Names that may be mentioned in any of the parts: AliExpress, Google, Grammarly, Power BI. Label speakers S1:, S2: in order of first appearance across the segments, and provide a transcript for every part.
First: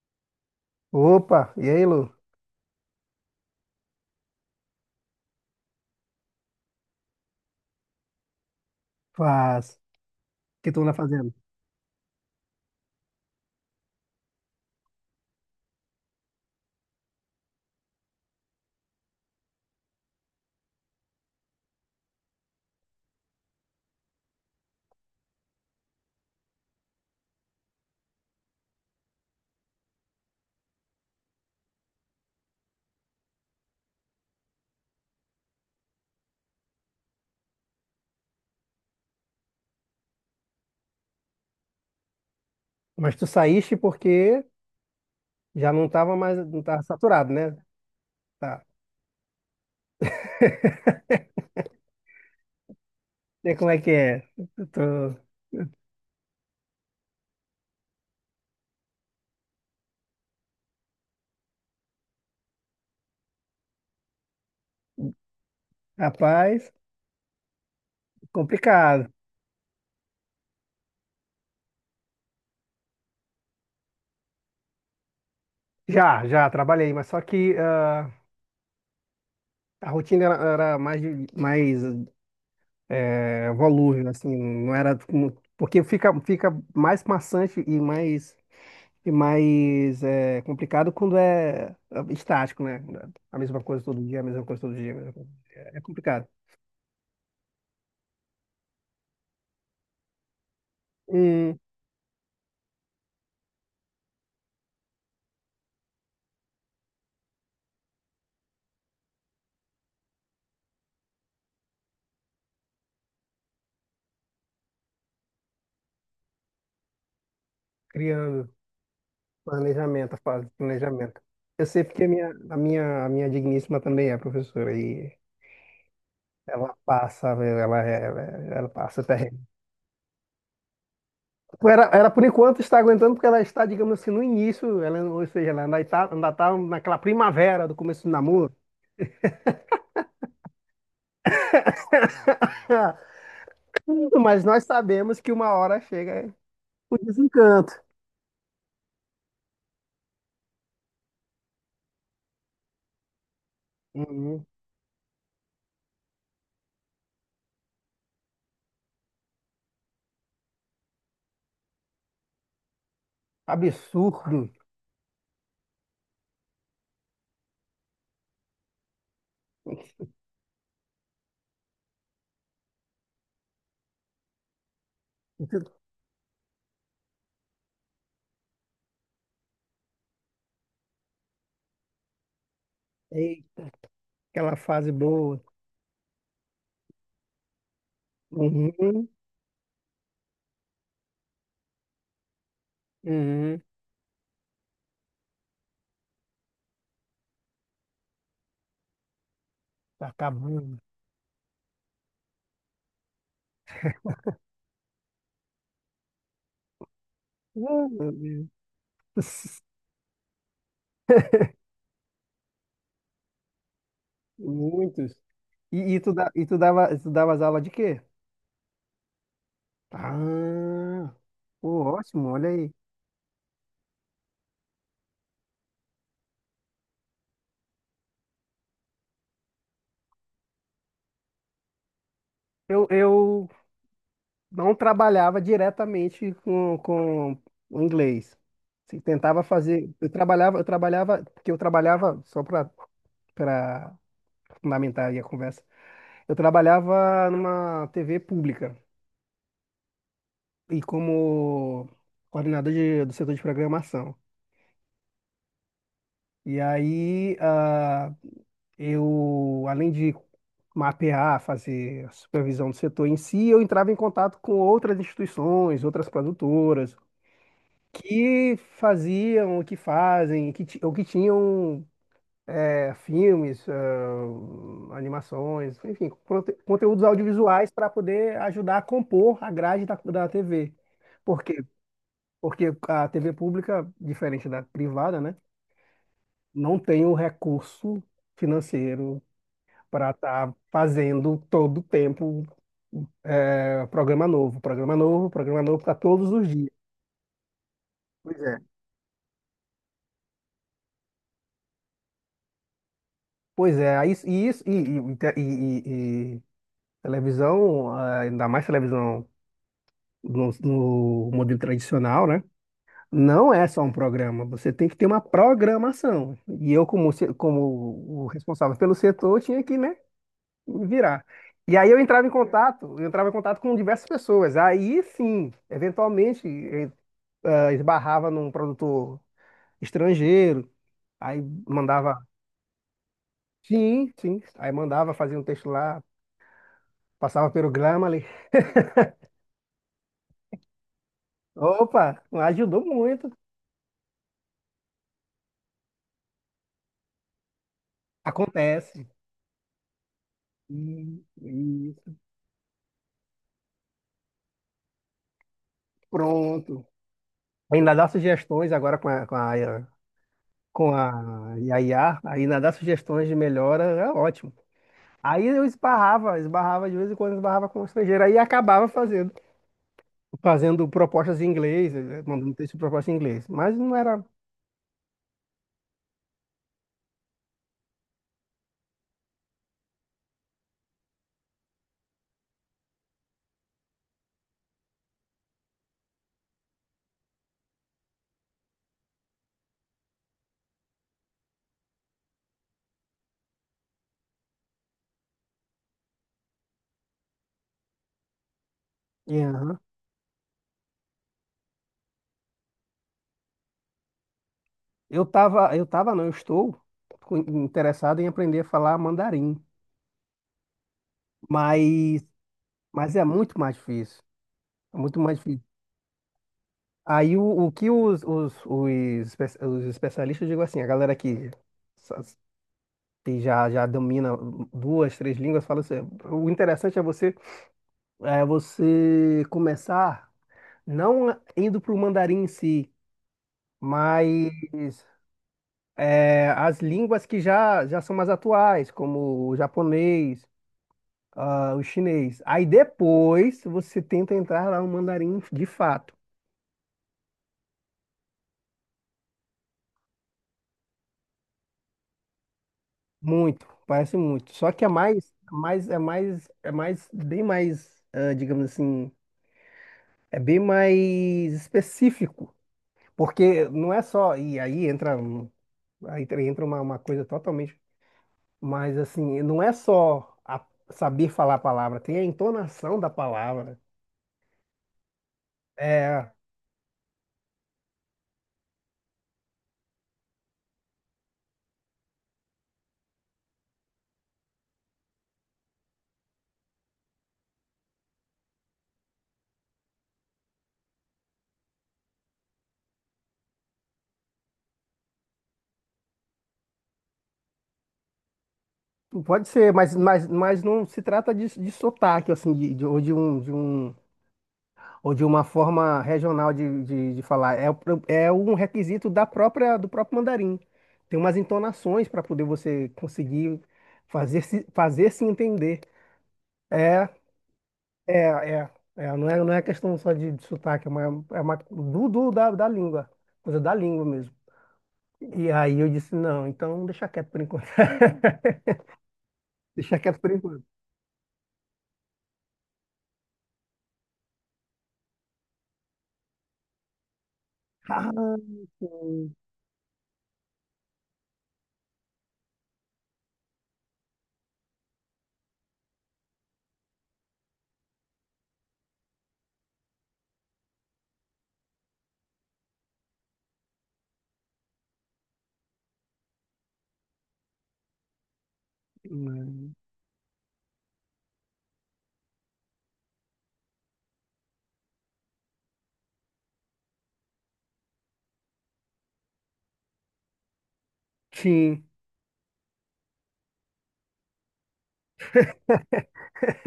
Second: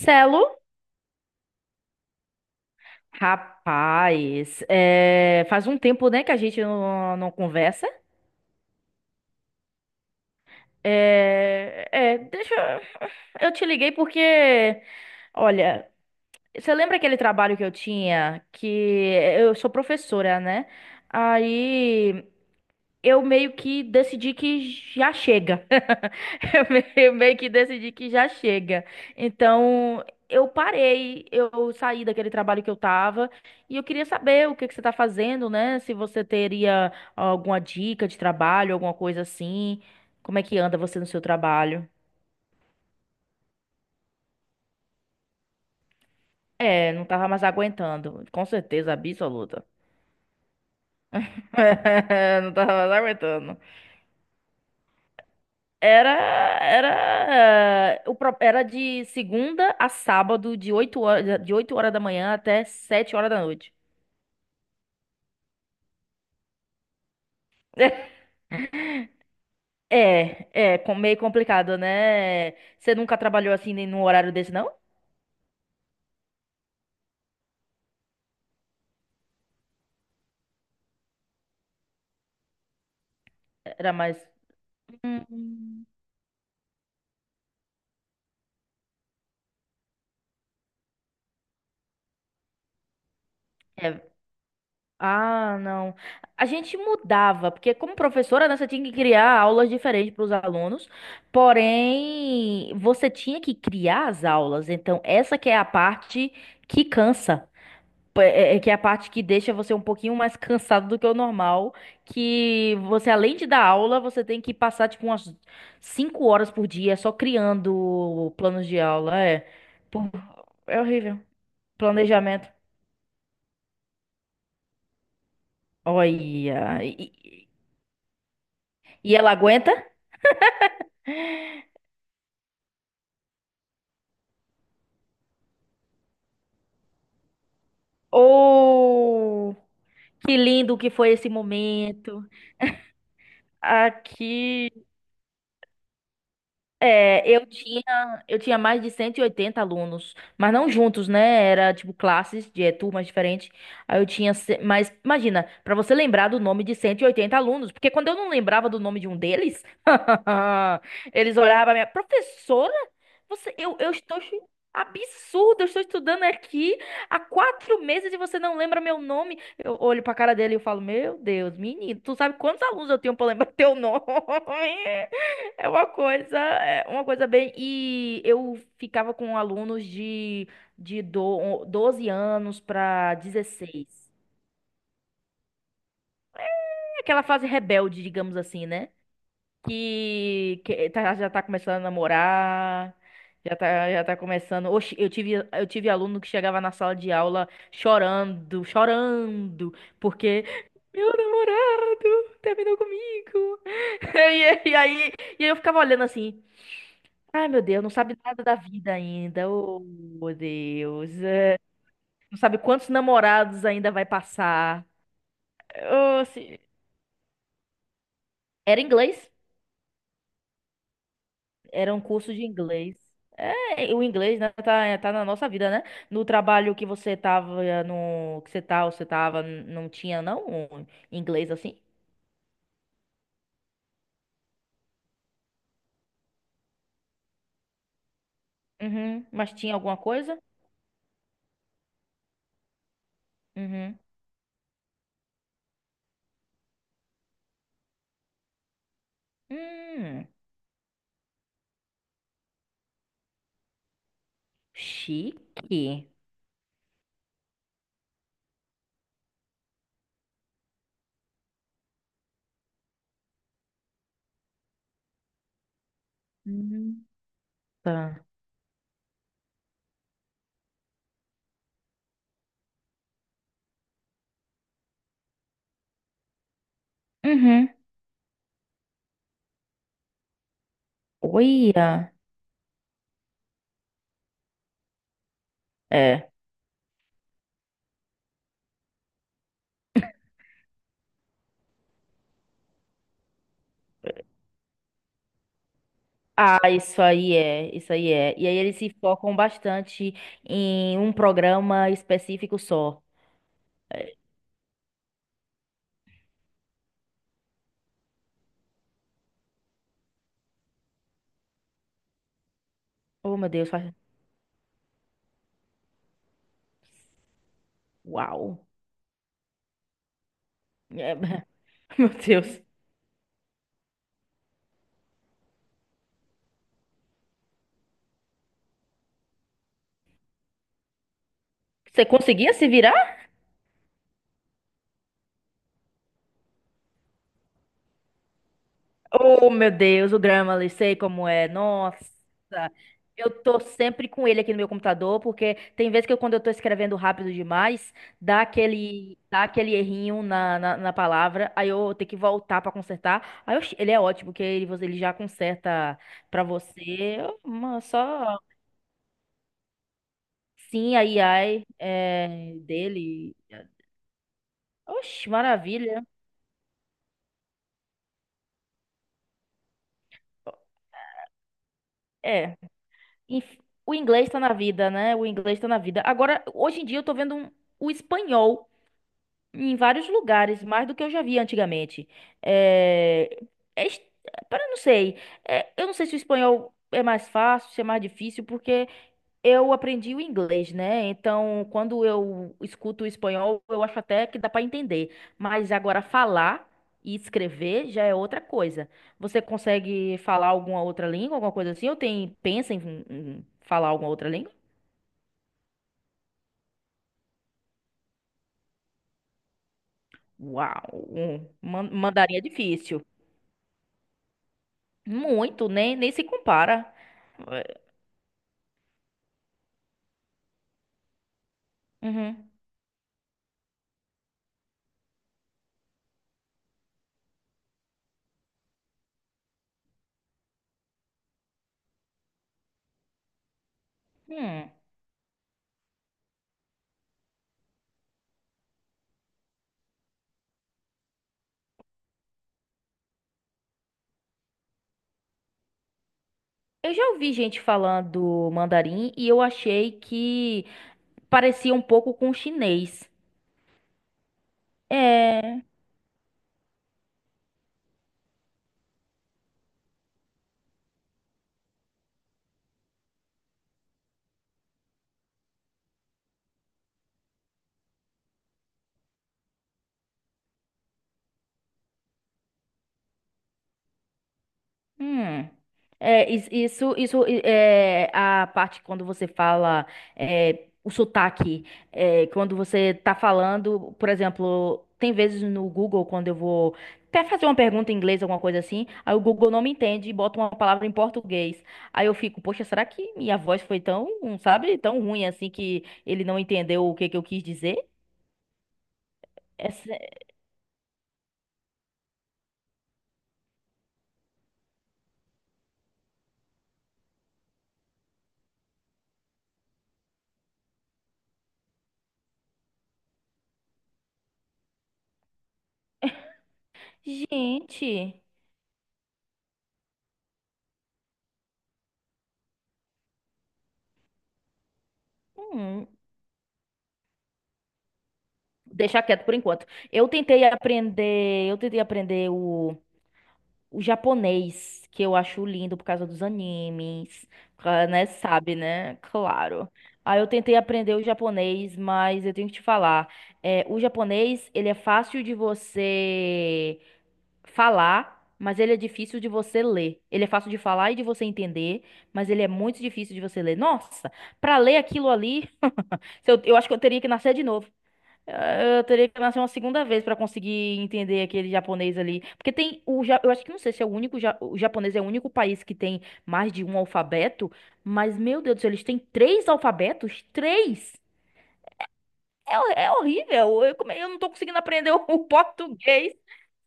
S1: Celo,
S2: Opa, e aí, Lu?
S1: rapaz, faz um tempo, né, que a gente não, não conversa.
S2: Faz. O que tu anda fazendo?
S1: Deixa eu te liguei porque, olha, você lembra aquele trabalho que eu tinha que eu sou professora, né? Aí eu meio que decidi que já chega. Eu meio que decidi que já chega. Então, eu parei, eu saí daquele trabalho que eu tava e eu queria saber o que que você tá fazendo, né? Se você teria alguma dica de trabalho, alguma coisa assim. Como é que anda você no seu trabalho?
S2: Mas tu saíste porque já não tava mais, não tava
S1: É, não tava
S2: saturado,
S1: mais
S2: né?
S1: aguentando. Com
S2: Tá.
S1: certeza absoluta. Não tava mais
S2: E
S1: aguentando.
S2: como é que é? Eu tô...
S1: Era, era, eh, o, pro- era de segunda a sábado, de oito horas da manhã até 7 horas da noite.
S2: Rapaz, complicado.
S1: É meio complicado, né? Você nunca trabalhou assim nem num horário desse, não?
S2: Já, já trabalhei, mas só que a rotina era, era mais, mais
S1: Era
S2: volúvel,
S1: mais.
S2: assim, não era como- porque
S1: Hum.
S2: fica, fica mais maçante e mais. E mais é complicado quando é estático, né? A mesma coisa
S1: É.
S2: todo dia, a mesma coisa todo dia, a mesma coisa.
S1: Ah,
S2: É
S1: não.
S2: complicado.
S1: A gente mudava, porque como professora, né, você tinha que criar aulas diferentes para os alunos,
S2: Hum,
S1: porém, você tinha que criar as aulas. Então, essa que é a parte que cansa. É que é a parte que deixa você um pouquinho mais cansado do que o normal, que você, além de dar aula, você tem que passar, tipo, umas 5 horas por dia só criando
S2: Criando
S1: planos de aula. É, pô,
S2: planejamento, a fase de
S1: é horrível.
S2: planejamento. Eu sei porque
S1: Planejamento.
S2: a minha digníssima também é professora e ela
S1: Olha. E,
S2: passa,
S1: e-
S2: velho, ela passa
S1: e ela
S2: terreno.
S1: aguenta?
S2: Tipo, ela, por enquanto, está aguentando porque ela está, digamos assim, no início, ela, ou seja, ela ainda está, ainda tá naquela primavera do começo do namoro.
S1: Oh, que lindo que foi esse momento.
S2: Mas nós
S1: Aqui.
S2: sabemos que uma hora chega o
S1: É, eu
S2: desencanto.
S1: tinha, eu tinha mais de 180 alunos, mas não juntos, né? Era tipo classes de turmas diferentes. Aí eu tinha,
S2: Uhum.
S1: ce- Mas imagina, pra você lembrar do nome de 180 alunos, porque quando eu não lembrava do nome de um deles, eles olhavam pra minha professora, você,
S2: Absurdo.
S1: absurdo, eu estou estudando aqui há 4 meses e você não lembra meu nome. Eu olho pra cara dele e eu falo, meu Deus, menino, tu sabe quantos alunos eu tenho pra lembrar teu nome? É uma coisa bem. E eu ficava com alunos 12 anos para
S2: Eita,
S1: 16.
S2: aquela fase boa.
S1: É aquela fase rebelde, digamos assim, né?
S2: Uhum.
S1: Já tá começando a namorar, já
S2: Uhum.
S1: tá, já tá começando. Oxi, eu tive aluno que chegava na sala de aula chorando, chorando,
S2: Tá
S1: porque
S2: acabando.
S1: meu namorado terminou comigo. E, e aí, e aí eu ficava olhando assim. Ai, meu Deus,
S2: Ah,
S1: não
S2: meu
S1: sabe nada
S2: Deus.
S1: da vida ainda. Oh, meu Deus. Não sabe quantos namorados ainda vai passar.
S2: Muitos. E, e, tu,
S1: Oh,
S2: da- e tu
S1: se-
S2: dava, tu dava as aulas de quê?
S1: Era inglês.
S2: Ah, pô,
S1: Era um
S2: ótimo,
S1: curso de
S2: olha aí.
S1: inglês. É, o inglês, né, tá na nossa vida, né? No trabalho que você tava, eh, no, que você tá, você tava, não tinha, não, um inglês assim?
S2: Eu não trabalhava diretamente com o inglês. Se
S1: Uhum.
S2: tentava
S1: Mas tinha
S2: fazer,
S1: alguma coisa?
S2: eu trabalhava, porque eu trabalhava só para
S1: Uhum.
S2: fundamentar aí a conversa. Eu trabalhava numa TV pública
S1: Hum,
S2: e como coordenador do setor de programação.
S1: chique.
S2: E aí, ah, eu, além de mapear, fazer a supervisão do setor em si, eu entrava em contato com outras instituições, outras produtoras,
S1: Hum. Tá.
S2: que fazem, ou que tinham é, filmes, ah, animações, enfim, conteúdos audiovisuais
S1: Uhum.
S2: para poder ajudar a compor a grade da TV.
S1: Olha.
S2: Porque a TV pública, diferente da privada, né,
S1: É.
S2: não tem o recurso financeiro para estar fazendo todo o tempo é, programa novo, programa novo, programa novo para todos os
S1: Ah,
S2: dias.
S1: isso aí é.
S2: Pois
S1: E aí
S2: é.
S1: eles se focam bastante em um programa específico só.
S2: Pois é, aí isso, e, isso, e televisão, ah, ainda mais televisão no modelo tradicional, né?
S1: Oh, meu
S2: Não é
S1: Deus,
S2: só um
S1: faz.
S2: programa, você tem que ter uma programação. E eu, como, se- como o
S1: Uau.
S2: responsável pelo setor, tinha que, né,
S1: É,
S2: virar. E aí
S1: meu Deus.
S2: eu entrava em contato com diversas pessoas. Aí sim, eventualmente ah, esbarrava num produtor estrangeiro, aí
S1: Você
S2: mandava,
S1: conseguia se virar?
S2: sim, sim, aí mandava fazer um texto lá, passava pelo Grammarly.
S1: Oh, meu Deus, o Grammarly, sei como é. Nossa,
S2: Opa, ajudou
S1: eu
S2: muito.
S1: tô sempre com ele aqui no meu computador, porque tem vezes que eu, quando eu tô escrevendo rápido demais, dá
S2: Acontece.
S1: aquele, dá aquele errinho na
S2: E- e
S1: palavra, aí eu tenho que voltar pra consertar. Aí eu ele é ótimo, porque ele, ele já conserta pra
S2: Pronto.
S1: você. Uma-
S2: Ainda dá
S1: só
S2: sugestões agora com
S1: Sim, a
S2: a
S1: AI
S2: IA,
S1: é,
S2: ainda dá sugestões de
S1: dele.
S2: melhora, é ótimo.
S1: Oxe,
S2: Aí eu
S1: maravilha.
S2: esbarrava, esbarrava de vez em quando, esbarrava com um estrangeiro. Aí acabava fazendo propostas em inglês, mandando
S1: É.
S2: texto de proposta em inglês.
S1: Enf-
S2: Mas não
S1: O
S2: era.
S1: inglês tá na vida, né? O inglês tá na vida. Agora, hoje em dia, eu tô vendo o espanhol em vários lugares, mais do que eu já vi antigamente. É... é es- Pera, eu não sei. É, eu não sei se o espanhol é mais fácil, se é mais difícil, porque eu aprendi o inglês, né? Então, quando eu escuto o espanhol, eu acho até que dá para entender. Mas agora falar e escrever já é outra coisa.
S2: E,
S1: Você
S2: aham.
S1: consegue falar alguma outra língua, alguma coisa assim? Ou tem, pensa em falar alguma outra língua?
S2: Eu tava, não, eu estou interessado em aprender a falar mandarim.
S1: Uau, um
S2: Mas,
S1: mandarim é difícil.
S2: mas é muito mais difícil. É muito mais difícil.
S1: Muito, nem se compara.
S2: Aí o que os, espe- os especialistas, eu digo assim, a galera que, sa-
S1: Uhum.
S2: que já domina duas, três línguas, fala assim, o interessante é você começar não indo para o mandarim em si, mas
S1: Hum.
S2: é, as línguas que já são mais atuais, como o japonês, ah, o chinês. Aí depois você tenta entrar lá no mandarim de fato.
S1: Eu já ouvi gente falando mandarim e eu achei que parecia um pouco com chinês.
S2: Muito, parece muito. Só que
S1: É.
S2: é mais, bem mais, ah, digamos assim, é bem mais específico. Porque não é só, e aí entra, um- aí entra uma coisa totalmente. Mas assim, não é só a- saber falar a palavra, tem a entonação da palavra.
S1: Hum. É,
S2: É,
S1: is- isso, isso é a parte quando você fala, é, o sotaque. É, quando você tá falando, por exemplo, tem vezes no Google, quando eu vou até fazer uma pergunta em inglês, alguma coisa assim, aí o Google não me entende e bota uma palavra em português. Aí eu fico, poxa, será que minha voz foi tão, sabe, tão ruim assim que ele não entendeu o que que eu quis dizer?
S2: pode ser,
S1: Essa-
S2: mas não se trata de sotaque, assim, ou de um, ou de uma forma regional de falar. É, é um requisito da própria, do próprio mandarim. Tem umas entonações para poder você conseguir fazer se entender. É,
S1: Gente.
S2: é, é, é, não é questão só de sotaque, é uma da língua, coisa da língua mesmo. E aí
S1: Hum.
S2: eu disse, não, então deixa quieto por enquanto.
S1: Deixar quieto por enquanto.
S2: Deixa
S1: Eu
S2: quieto por
S1: tentei
S2: enquanto.
S1: aprender, eu tentei aprender o japonês, que eu acho lindo por causa dos animes, né?
S2: Ah,
S1: Sabe, né?
S2: sim.
S1: Claro. Aí eu tentei aprender o japonês, mas eu tenho que te falar, o japonês, ele é fácil de você falar, mas ele é difícil de você ler. Ele é fácil de falar e de você entender, mas ele é muito difícil de você ler. Nossa, pra ler aquilo ali, eu acho que eu teria que nascer de novo. Eu teria que nascer uma
S2: Né.
S1: segunda vez pra conseguir entender aquele japonês ali. Porque eu acho que não sei se é o único. O japonês é o único país que tem mais de um alfabeto. Mas, meu Deus do céu, eles têm três alfabetos? Três!
S2: Sim.
S1: É horrível. Eu não tô conseguindo aprender o português.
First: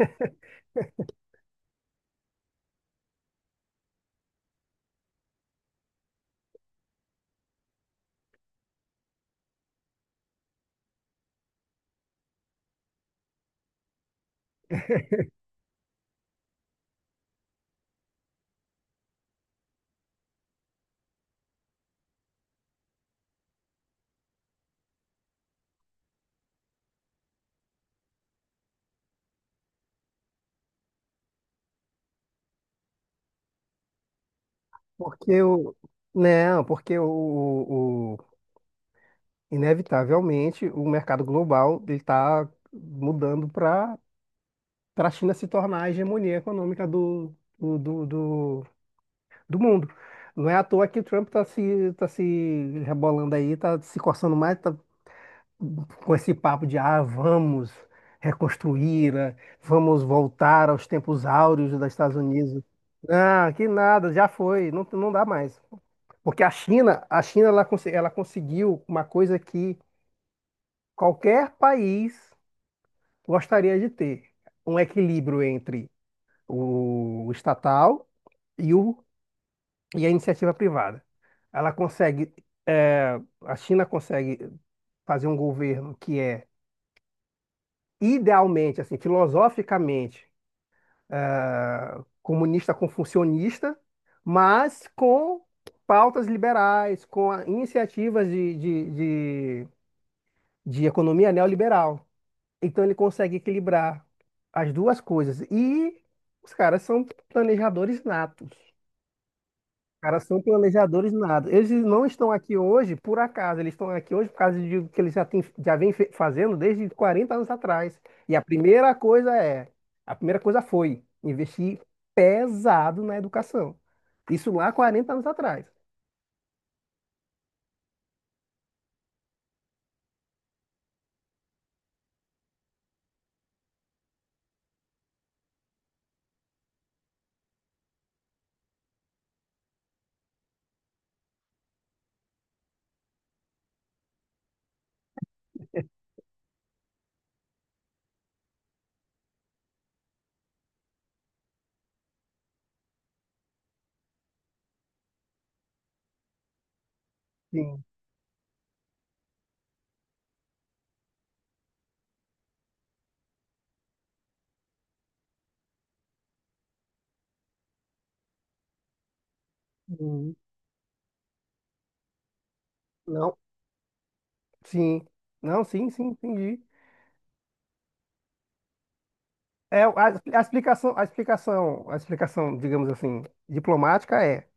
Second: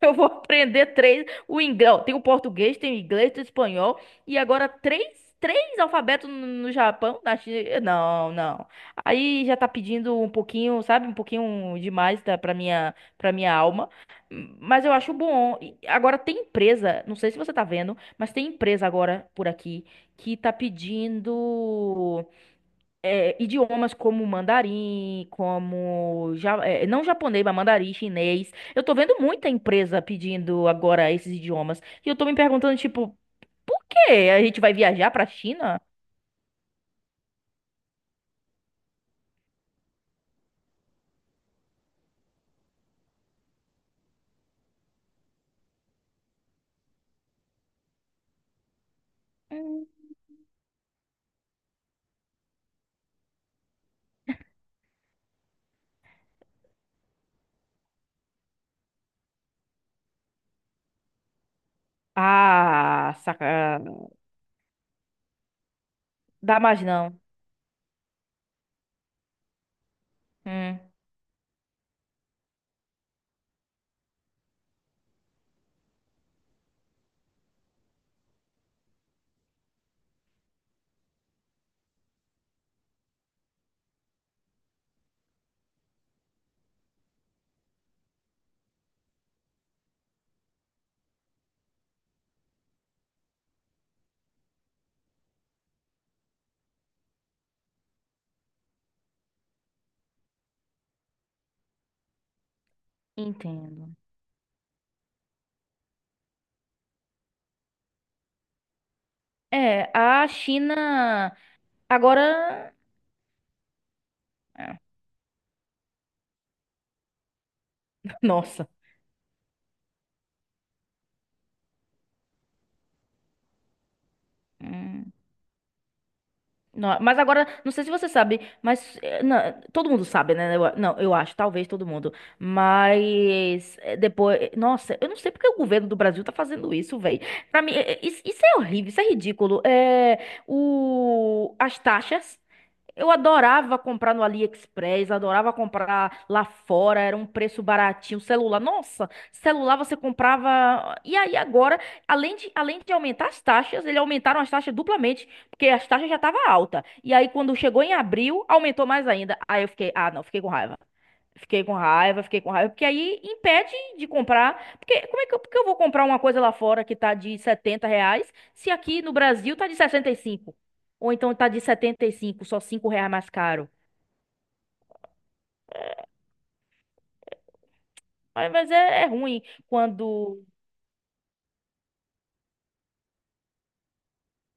S1: Eu vou aprender três. O inglês, ó, tem o português, tem o inglês, tem o espanhol. E agora três, três alfabetos no Japão, na China. Não, não. Aí já tá pedindo um pouquinho, sabe? Um pouquinho demais tá, pra minha alma. Mas eu acho bom. E agora tem empresa, não sei se você tá vendo, mas tem empresa agora por aqui que tá pedindo idiomas como mandarim, como não japonês, mas mandarim, chinês. Eu tô vendo muita empresa pedindo agora esses idiomas. E eu tô me perguntando, tipo, quê? A gente vai viajar pra
S2: Porque o.
S1: China?
S2: Não, porque o- inevitavelmente o mercado global ele está mudando para a China se tornar a hegemonia econômica do, do, do, do
S1: Hum.
S2: mundo. Não é à toa que o Trump está se, tá se rebolando aí, está se coçando mais, tá com esse papo de ah, vamos reconstruir, ah, vamos voltar aos tempos áureos dos Estados Unidos.
S1: Ah,
S2: Ah, que
S1: saca.
S2: nada, já foi, não, não dá mais. Porque
S1: Dá mais não.
S2: A China ela, ela conseguiu uma coisa que
S1: Hum,
S2: qualquer país gostaria de ter, um equilíbrio entre o estatal e, o, e a iniciativa privada. Ela consegue, eh, a China consegue fazer um governo que é idealmente, assim, filosoficamente, eh, comunista com funcionista, mas com pautas liberais, iniciativas de economia neoliberal. Então ele consegue
S1: entendo.
S2: equilibrar as duas coisas. E os caras são planejadores natos.
S1: É,
S2: Caras
S1: a
S2: são
S1: China
S2: planejadores nada. Eles não
S1: agora.
S2: estão aqui hoje por acaso, eles estão aqui hoje por causa de o que eles já, têm, já vêm fazendo desde 40 anos atrás. E a
S1: Nossa.
S2: primeira coisa é, a primeira coisa foi investir pesado na educação. Isso lá quarenta
S1: Hum.
S2: anos atrás.
S1: Não, mas agora, não sei se você sabe, mas todo mundo sabe, né? Não, eu acho, talvez todo mundo. Mas depois, nossa, eu não sei porque o governo do Brasil tá fazendo isso, velho. Pra mim, isso é horrível, isso é ridículo. É, as taxas. Eu adorava comprar no AliExpress, adorava comprar lá fora, era um preço baratinho. Celular, nossa, celular você comprava. E aí agora, além de aumentar as taxas, eles aumentaram as taxas duplamente, porque as taxas já estavam alta. E aí quando chegou
S2: Sim.
S1: em abril, aumentou mais ainda. Aí eu fiquei, ah, não, fiquei com raiva. Fiquei com raiva, fiquei com raiva, porque aí impede de comprar. Porque como é que eu, porque eu vou comprar uma coisa lá fora que tá de R$ 70, se aqui no Brasil tá de sessenta e
S2: Uhum.
S1: cinco Ou então tá de 75, só R$ 5 mais
S2: Não,
S1: caro.
S2: sim. Não, sim, sim, entendi.
S1: Mas, é ruim
S2: A
S1: quando
S2: explicação, digamos assim, diplomática é,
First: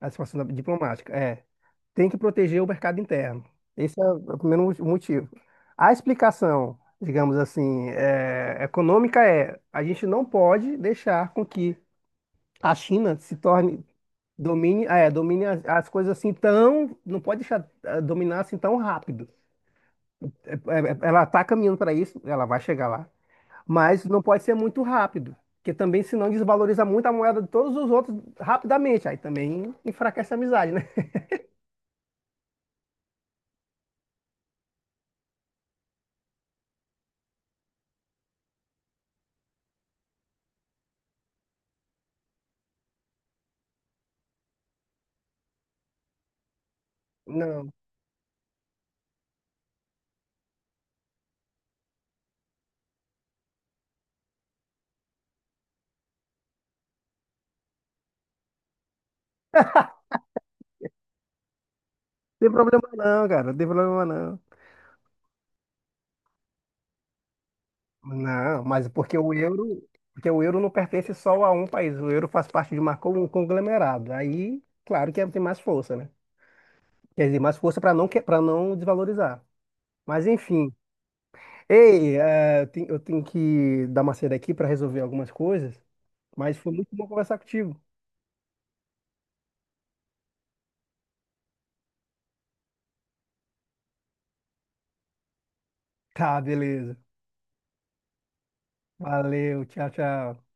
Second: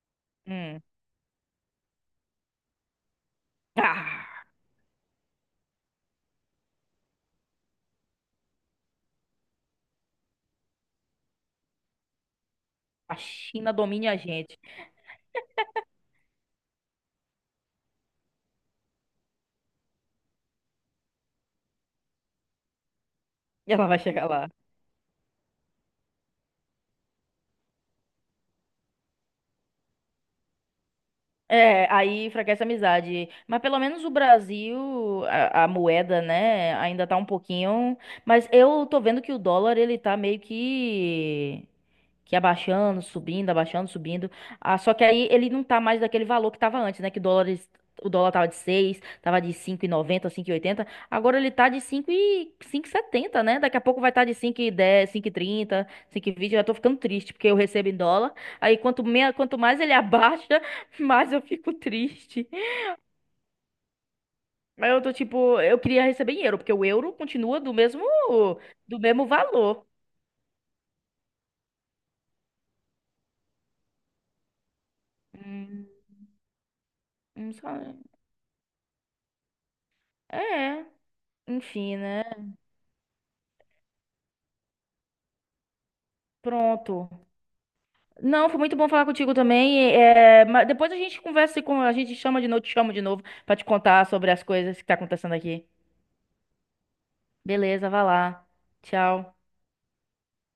S1: hum,
S2: diplomática é tem que proteger o mercado interno. Esse é o
S1: ah,
S2: primeiro motivo. A explicação, digamos assim, é, econômica é a gente não pode deixar com que a
S1: a
S2: China se
S1: China
S2: torne,
S1: domina a gente.
S2: domine, é, domine as coisas assim tão, não pode deixar eh, dominar assim tão rápido. Ela está caminhando para isso, ela vai chegar lá,
S1: E ela vai
S2: mas não
S1: chegar
S2: pode
S1: lá.
S2: ser muito rápido. Porque também, senão, desvaloriza muito a moeda de todos os outros rapidamente. Aí também enfraquece a amizade, né?
S1: É, aí enfraquece a amizade. Mas pelo menos o Brasil, a moeda, né, ainda tá um pouquinho. Mas eu tô vendo que o dólar, ele tá meio que ia abaixando, subindo, abaixando, subindo. Ah, só que aí ele não tá mais daquele valor que tava antes, né? Que
S2: Não,
S1: dólares,
S2: não
S1: o dólar tava de 6, tava de cinco e noventa, 5,80. Agora ele tá de cinco e setenta, né? Daqui a pouco vai estar tá de 5,10, 5,30, 5,20. Eu já tô ficando triste porque eu recebo em dólar. Aí quanto mais ele abaixa, mais eu fico triste.
S2: tem problema não, cara. Não tem problema não.
S1: Mas eu tô tipo, eu queria receber em euro, porque o euro continua do mesmo
S2: Não, mas
S1: do
S2: porque
S1: mesmo
S2: o
S1: valor.
S2: euro, porque o euro não pertence só a um país. O euro faz parte de um conglomerado. Aí, claro que é, tem mais
S1: Hum,
S2: força, né? Quer dizer,
S1: não
S2: mais força
S1: sabe.
S2: para não desvalorizar. Mas enfim.
S1: É, enfim,
S2: Ei,
S1: né?
S2: eh, eu tenho que dar uma saída aqui para resolver algumas coisas, mas foi muito
S1: Pronto.
S2: bom conversar contigo.
S1: Não, foi muito bom falar contigo também. É, mas depois a gente conversa e com a gente chama de novo, te chamo de novo pra te contar sobre as coisas que tá acontecendo aqui.
S2: Tá, beleza.
S1: Beleza, vai lá. Tchau.
S2: Valeu, tchau, tchau.